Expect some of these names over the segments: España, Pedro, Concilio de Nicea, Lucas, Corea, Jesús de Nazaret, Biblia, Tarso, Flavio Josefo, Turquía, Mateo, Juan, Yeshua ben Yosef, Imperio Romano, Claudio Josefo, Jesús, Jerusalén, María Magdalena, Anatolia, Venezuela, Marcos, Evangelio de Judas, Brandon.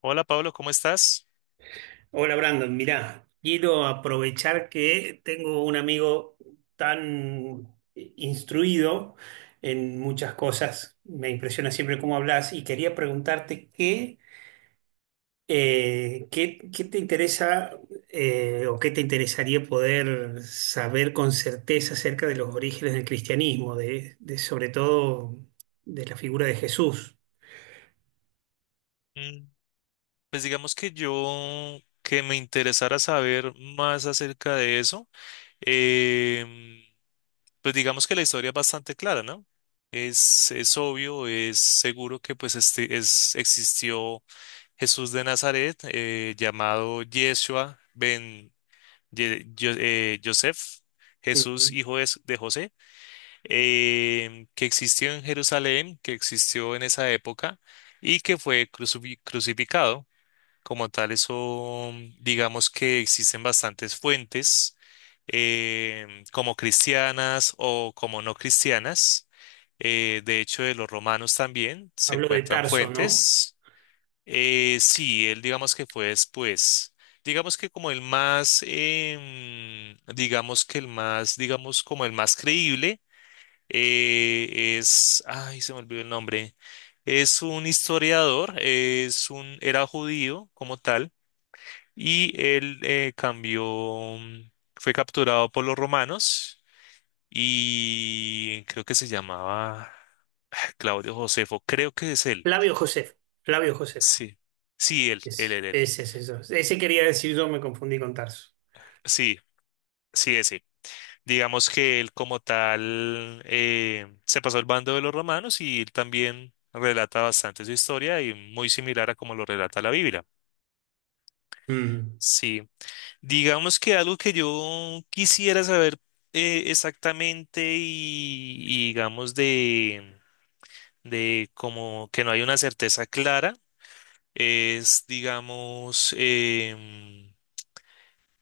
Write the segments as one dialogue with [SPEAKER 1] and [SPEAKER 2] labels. [SPEAKER 1] Hola Pablo, ¿cómo estás?
[SPEAKER 2] Hola Brandon, mirá, quiero aprovechar que tengo un amigo tan instruido en muchas cosas, me impresiona siempre cómo hablas y quería preguntarte qué te interesa o qué te interesaría poder saber con certeza acerca de los orígenes del cristianismo, de sobre todo de la figura de Jesús.
[SPEAKER 1] Mm. Pues digamos que yo, que me interesara saber más acerca de eso, em, pues digamos que la historia es bastante clara, ¿no? Es obvio, es seguro que pues este, es, existió Jesús de Nazaret, llamado Yeshua ben Yosef, Jesús
[SPEAKER 2] Ujú.
[SPEAKER 1] hijo de José. Que existió en Jerusalén, que existió en esa época y que fue crucificado. Como tal, eso digamos que existen bastantes fuentes, eh, como cristianas o como no cristianas. De hecho, de los romanos también se
[SPEAKER 2] Hablo de
[SPEAKER 1] encuentran
[SPEAKER 2] Tarso, ¿no?
[SPEAKER 1] fuentes. Sí, él digamos que fue después. Digamos que como el más, digamos que el más, digamos como el más creíble, es, ay, se me olvidó el nombre. Es un historiador, era judío como tal, y él cambió, mm, fue capturado por los romanos y creo que se llamaba ah, Claudio Josefo, creo que es él.
[SPEAKER 2] Flavio Josefo, Flavio Josefo.
[SPEAKER 1] Sí, sí, él, él,
[SPEAKER 2] Ese,
[SPEAKER 1] él, él.
[SPEAKER 2] ese es eso. Ese quería decir yo, me confundí con Tarso.
[SPEAKER 1] Sí, sí, ese. Digamos que él como tal se pasó al bando de los romanos y él también relata bastante su historia y muy similar a como lo relata la Biblia.
[SPEAKER 2] Mm.
[SPEAKER 1] Sí, digamos que algo que yo quisiera saber exactamente y digamos de como que no hay una certeza clara es, digamos, em,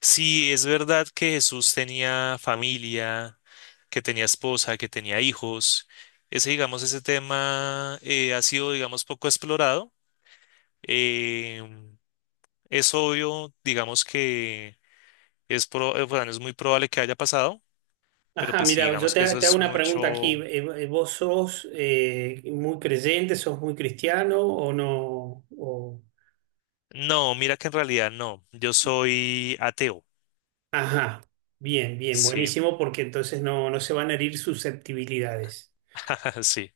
[SPEAKER 1] si es verdad que Jesús tenía familia, que tenía esposa, que tenía hijos. Ese, digamos, ese tema ha sido, digamos, poco explorado. Em, es obvio, digamos, que es, bueno, es muy probable que haya pasado, pero
[SPEAKER 2] Ajá,
[SPEAKER 1] pues sí,
[SPEAKER 2] mira,
[SPEAKER 1] digamos que eso
[SPEAKER 2] te hago
[SPEAKER 1] es
[SPEAKER 2] una pregunta aquí.
[SPEAKER 1] mucho.
[SPEAKER 2] ¿Vos sos muy creyente, sos muy cristiano o no? O...
[SPEAKER 1] No, mira que en realidad no. Yo soy ateo.
[SPEAKER 2] Ajá, bien, bien,
[SPEAKER 1] Sí,
[SPEAKER 2] buenísimo, porque entonces no, no se van a herir susceptibilidades.
[SPEAKER 1] sí.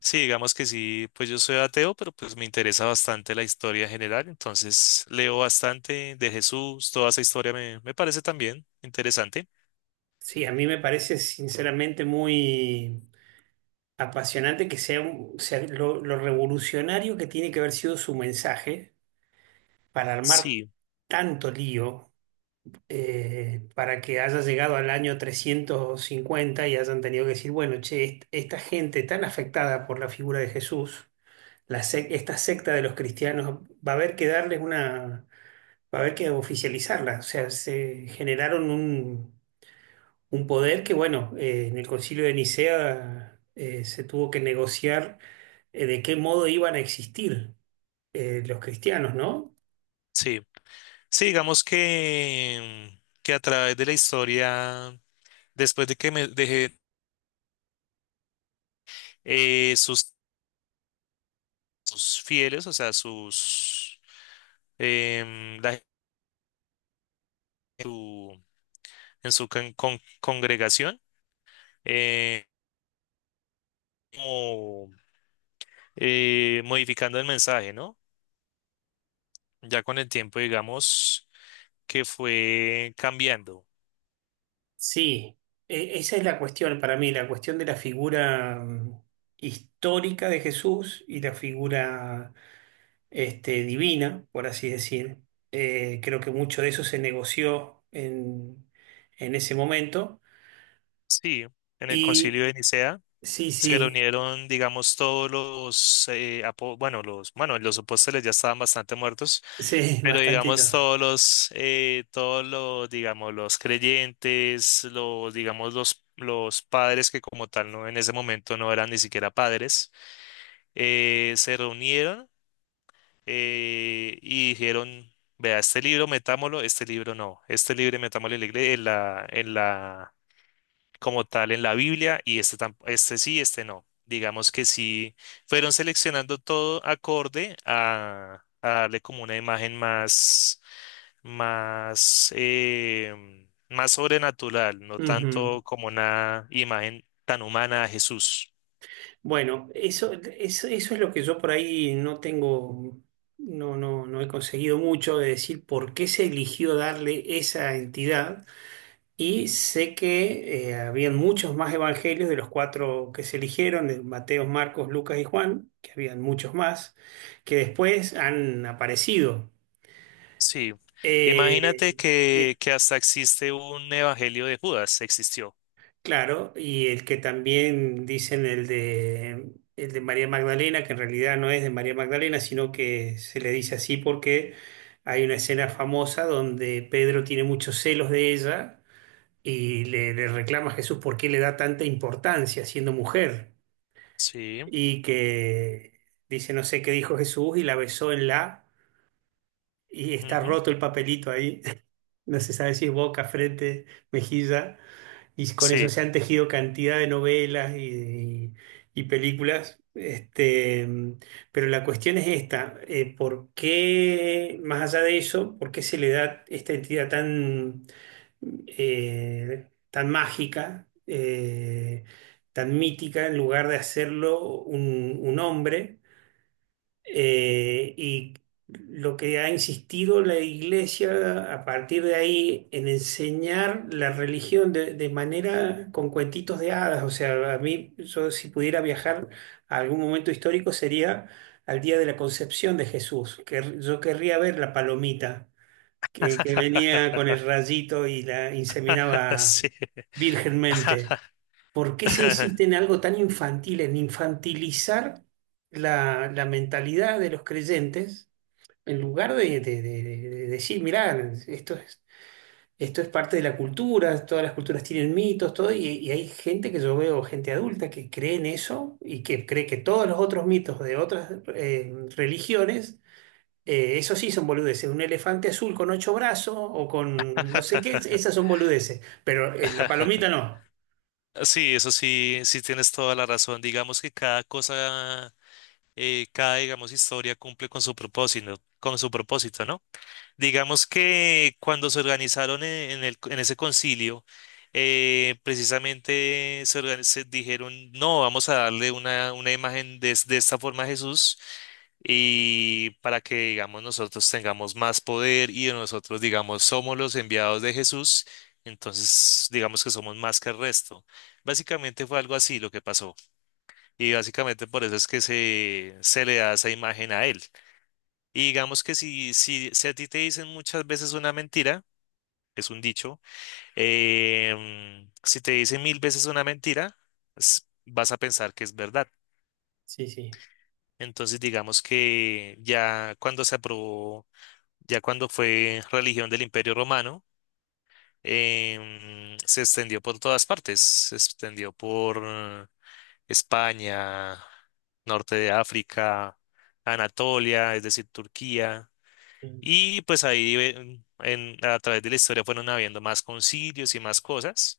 [SPEAKER 1] Sí, digamos que sí, pues yo soy ateo, pero pues me interesa bastante la historia general, entonces leo bastante de Jesús, toda esa historia me, me parece también interesante.
[SPEAKER 2] Sí, a mí me parece sinceramente muy apasionante que sea, sea lo revolucionario que tiene que haber sido su mensaje para armar
[SPEAKER 1] Sí,
[SPEAKER 2] tanto lío para que haya llegado al año 350 y hayan tenido que decir, bueno, che, esta gente tan afectada por la figura de Jesús, esta secta de los cristianos, va a haber que darles una, va a haber que oficializarla. O sea, se generaron un poder que, bueno, en el Concilio de Nicea se tuvo que negociar de qué modo iban a existir los cristianos, ¿no?
[SPEAKER 1] sí. Sí, digamos que a través de la historia, después de que me dejé sus, sus fieles, o sea, sus la gente en su, en su congregación, eh, como, modificando el mensaje, ¿no? Ya con el tiempo, digamos, que fue cambiando.
[SPEAKER 2] Sí, esa es la cuestión para mí, la cuestión de la figura histórica de Jesús y la figura este, divina, por así decir. Creo que mucho de eso se negoció en ese momento.
[SPEAKER 1] Sí, en el concilio
[SPEAKER 2] Y
[SPEAKER 1] de Nicea.
[SPEAKER 2] sí,
[SPEAKER 1] Se
[SPEAKER 2] sí,
[SPEAKER 1] reunieron, digamos, todos los, bueno, los, bueno, los apóstoles ya estaban bastante muertos,
[SPEAKER 2] sí,
[SPEAKER 1] pero
[SPEAKER 2] bastantito.
[SPEAKER 1] digamos todos los, digamos, los creyentes, los, digamos, los padres que como tal no, en ese momento no eran ni siquiera padres, se reunieron y dijeron, vea, este libro metámoslo, este libro no, este libro metámoslo en en la como tal en la Biblia y este, este sí, este no. Digamos que sí, fueron seleccionando todo acorde a darle como una imagen más, más, más sobrenatural, no
[SPEAKER 2] Ujú.
[SPEAKER 1] tanto como una imagen tan humana a Jesús.
[SPEAKER 2] Bueno, eso es lo que yo por ahí no tengo, no he conseguido mucho de decir por qué se eligió darle esa entidad. Y sé que habían muchos más evangelios de los cuatro que se eligieron, de Mateo, Marcos, Lucas y Juan, que habían muchos más, que después han aparecido.
[SPEAKER 1] Sí, imagínate
[SPEAKER 2] Eh, sí,
[SPEAKER 1] que hasta existe un evangelio de Judas, existió.
[SPEAKER 2] claro, y el que también dicen el de María Magdalena, que en realidad no es de María Magdalena, sino que se le dice así porque hay una escena famosa donde Pedro tiene muchos celos de ella y le reclama a Jesús por qué le da tanta importancia siendo mujer.
[SPEAKER 1] Sí,
[SPEAKER 2] Y que dice, no sé qué dijo Jesús y la besó en la, y está
[SPEAKER 1] ujú,
[SPEAKER 2] roto el papelito ahí, no se sabe si es boca, frente, mejilla, y con eso
[SPEAKER 1] sí.
[SPEAKER 2] se han tejido cantidad de novelas y películas. Este, mm, pero la cuestión es esta, ¿por qué, más allá de eso, por qué se le da esta entidad tan, tan mágica, tan mítica, en lugar de hacerlo un hombre? Y lo que ha insistido la iglesia a partir de ahí en enseñar la religión de manera con cuentitos de hadas. O sea, a mí, yo si pudiera viajar a algún momento histórico sería al día de la concepción de Jesús, que yo querría ver la palomita que venía con el rayito y la inseminaba
[SPEAKER 1] Sí.
[SPEAKER 2] virgenmente. ¿Por qué se insiste en algo tan infantil, en infantilizar la mentalidad de los creyentes, en lugar de, de decir, mirá, esto es, esto es parte de la cultura, todas las culturas tienen mitos, todo, y hay gente que yo veo, gente adulta, que cree en eso y que cree que todos los otros mitos de otras religiones, eso sí son boludeces, un elefante azul con ocho brazos o con no sé qué, esas son boludeces, pero la palomita no.
[SPEAKER 1] Sí, eso sí, sí tienes toda la razón. Digamos que cada cosa, cada, digamos, historia cumple con su propósito, ¿no? Digamos que cuando se organizaron en el, en ese concilio, precisamente se, se dijeron, no, vamos a darle una imagen de esta forma a Jesús y para que, digamos, nosotros tengamos más poder y nosotros, digamos, somos los enviados de Jesús, entonces digamos que somos más que el resto. Básicamente fue algo así lo que pasó y básicamente por eso es que se le da esa imagen a él. Y digamos que si, si, si a ti te dicen muchas veces una mentira, es un dicho, em, si te dicen 1000 veces una mentira, vas a pensar que es verdad.
[SPEAKER 2] Sí, sí.
[SPEAKER 1] Entonces digamos que ya cuando se aprobó, ya cuando fue religión del Imperio Romano, em, se extendió por todas partes, se extendió por España, norte de África, Anatolia, es decir, Turquía, y pues ahí a través de la historia fueron habiendo más concilios y más cosas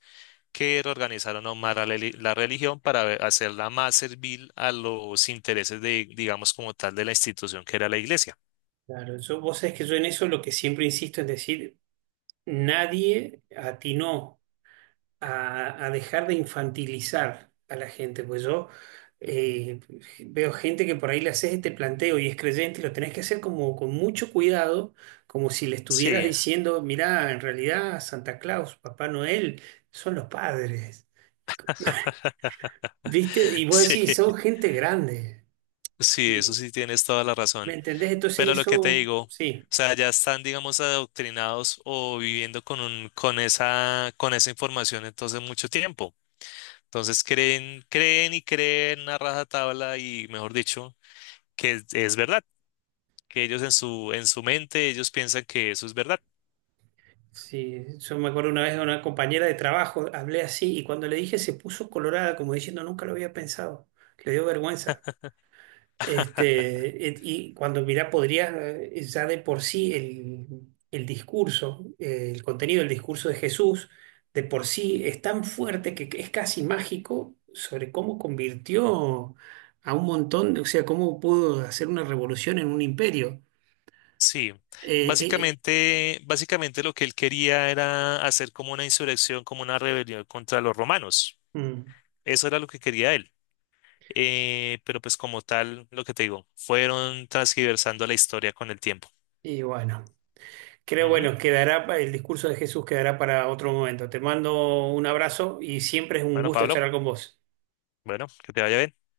[SPEAKER 1] que reorganizaron aún más la religión para hacerla más servil a los intereses de, digamos, como tal de la institución que era la iglesia.
[SPEAKER 2] Claro, yo, vos sabés que yo en eso lo que siempre insisto es decir, nadie atinó a dejar de infantilizar a la gente, pues yo eh, veo gente que por ahí le haces este planteo y es creyente y lo tenés que hacer como con mucho cuidado, como si le estuvieras
[SPEAKER 1] Sí,
[SPEAKER 2] diciendo, mirá, en realidad Santa Claus, Papá Noel, son los padres, ¿viste? Y vos
[SPEAKER 1] sí,
[SPEAKER 2] decís, son gente grande,
[SPEAKER 1] sí,
[SPEAKER 2] y,
[SPEAKER 1] eso sí tienes toda la
[SPEAKER 2] ¿me
[SPEAKER 1] razón.
[SPEAKER 2] entendés? Entonces
[SPEAKER 1] Pero lo que te
[SPEAKER 2] eso,
[SPEAKER 1] digo, o
[SPEAKER 2] sí.
[SPEAKER 1] sea, ya están, digamos, adoctrinados o viviendo con un, con esa información entonces mucho tiempo. Entonces creen, creen y creen a rajatabla y, mejor dicho, que es verdad, que ellos en su mente, ellos piensan que eso es verdad.
[SPEAKER 2] Sí, yo me acuerdo una vez de una compañera de trabajo, hablé así y cuando le dije se puso colorada como diciendo nunca lo había pensado, le dio vergüenza. Este, y cuando mirá, podría ya de por sí el discurso, el contenido del discurso de Jesús, de por sí es tan fuerte que es casi mágico sobre cómo convirtió a un montón, de- o sea, cómo pudo hacer una revolución en un imperio.
[SPEAKER 1] Sí,
[SPEAKER 2] Eh, eh,
[SPEAKER 1] básicamente, básicamente lo que él quería era hacer como una insurrección, como una rebelión contra los romanos.
[SPEAKER 2] mm,
[SPEAKER 1] Eso era lo que quería él. Pero pues como tal, lo que te digo, fueron transgiversando la historia con el tiempo.
[SPEAKER 2] y bueno. Creo,
[SPEAKER 1] Ujú.
[SPEAKER 2] bueno, quedará, el discurso de Jesús quedará para otro momento. Te mando un abrazo y siempre es un
[SPEAKER 1] Bueno,
[SPEAKER 2] gusto
[SPEAKER 1] Pablo,
[SPEAKER 2] charlar con vos.
[SPEAKER 1] bueno, que te vaya bien.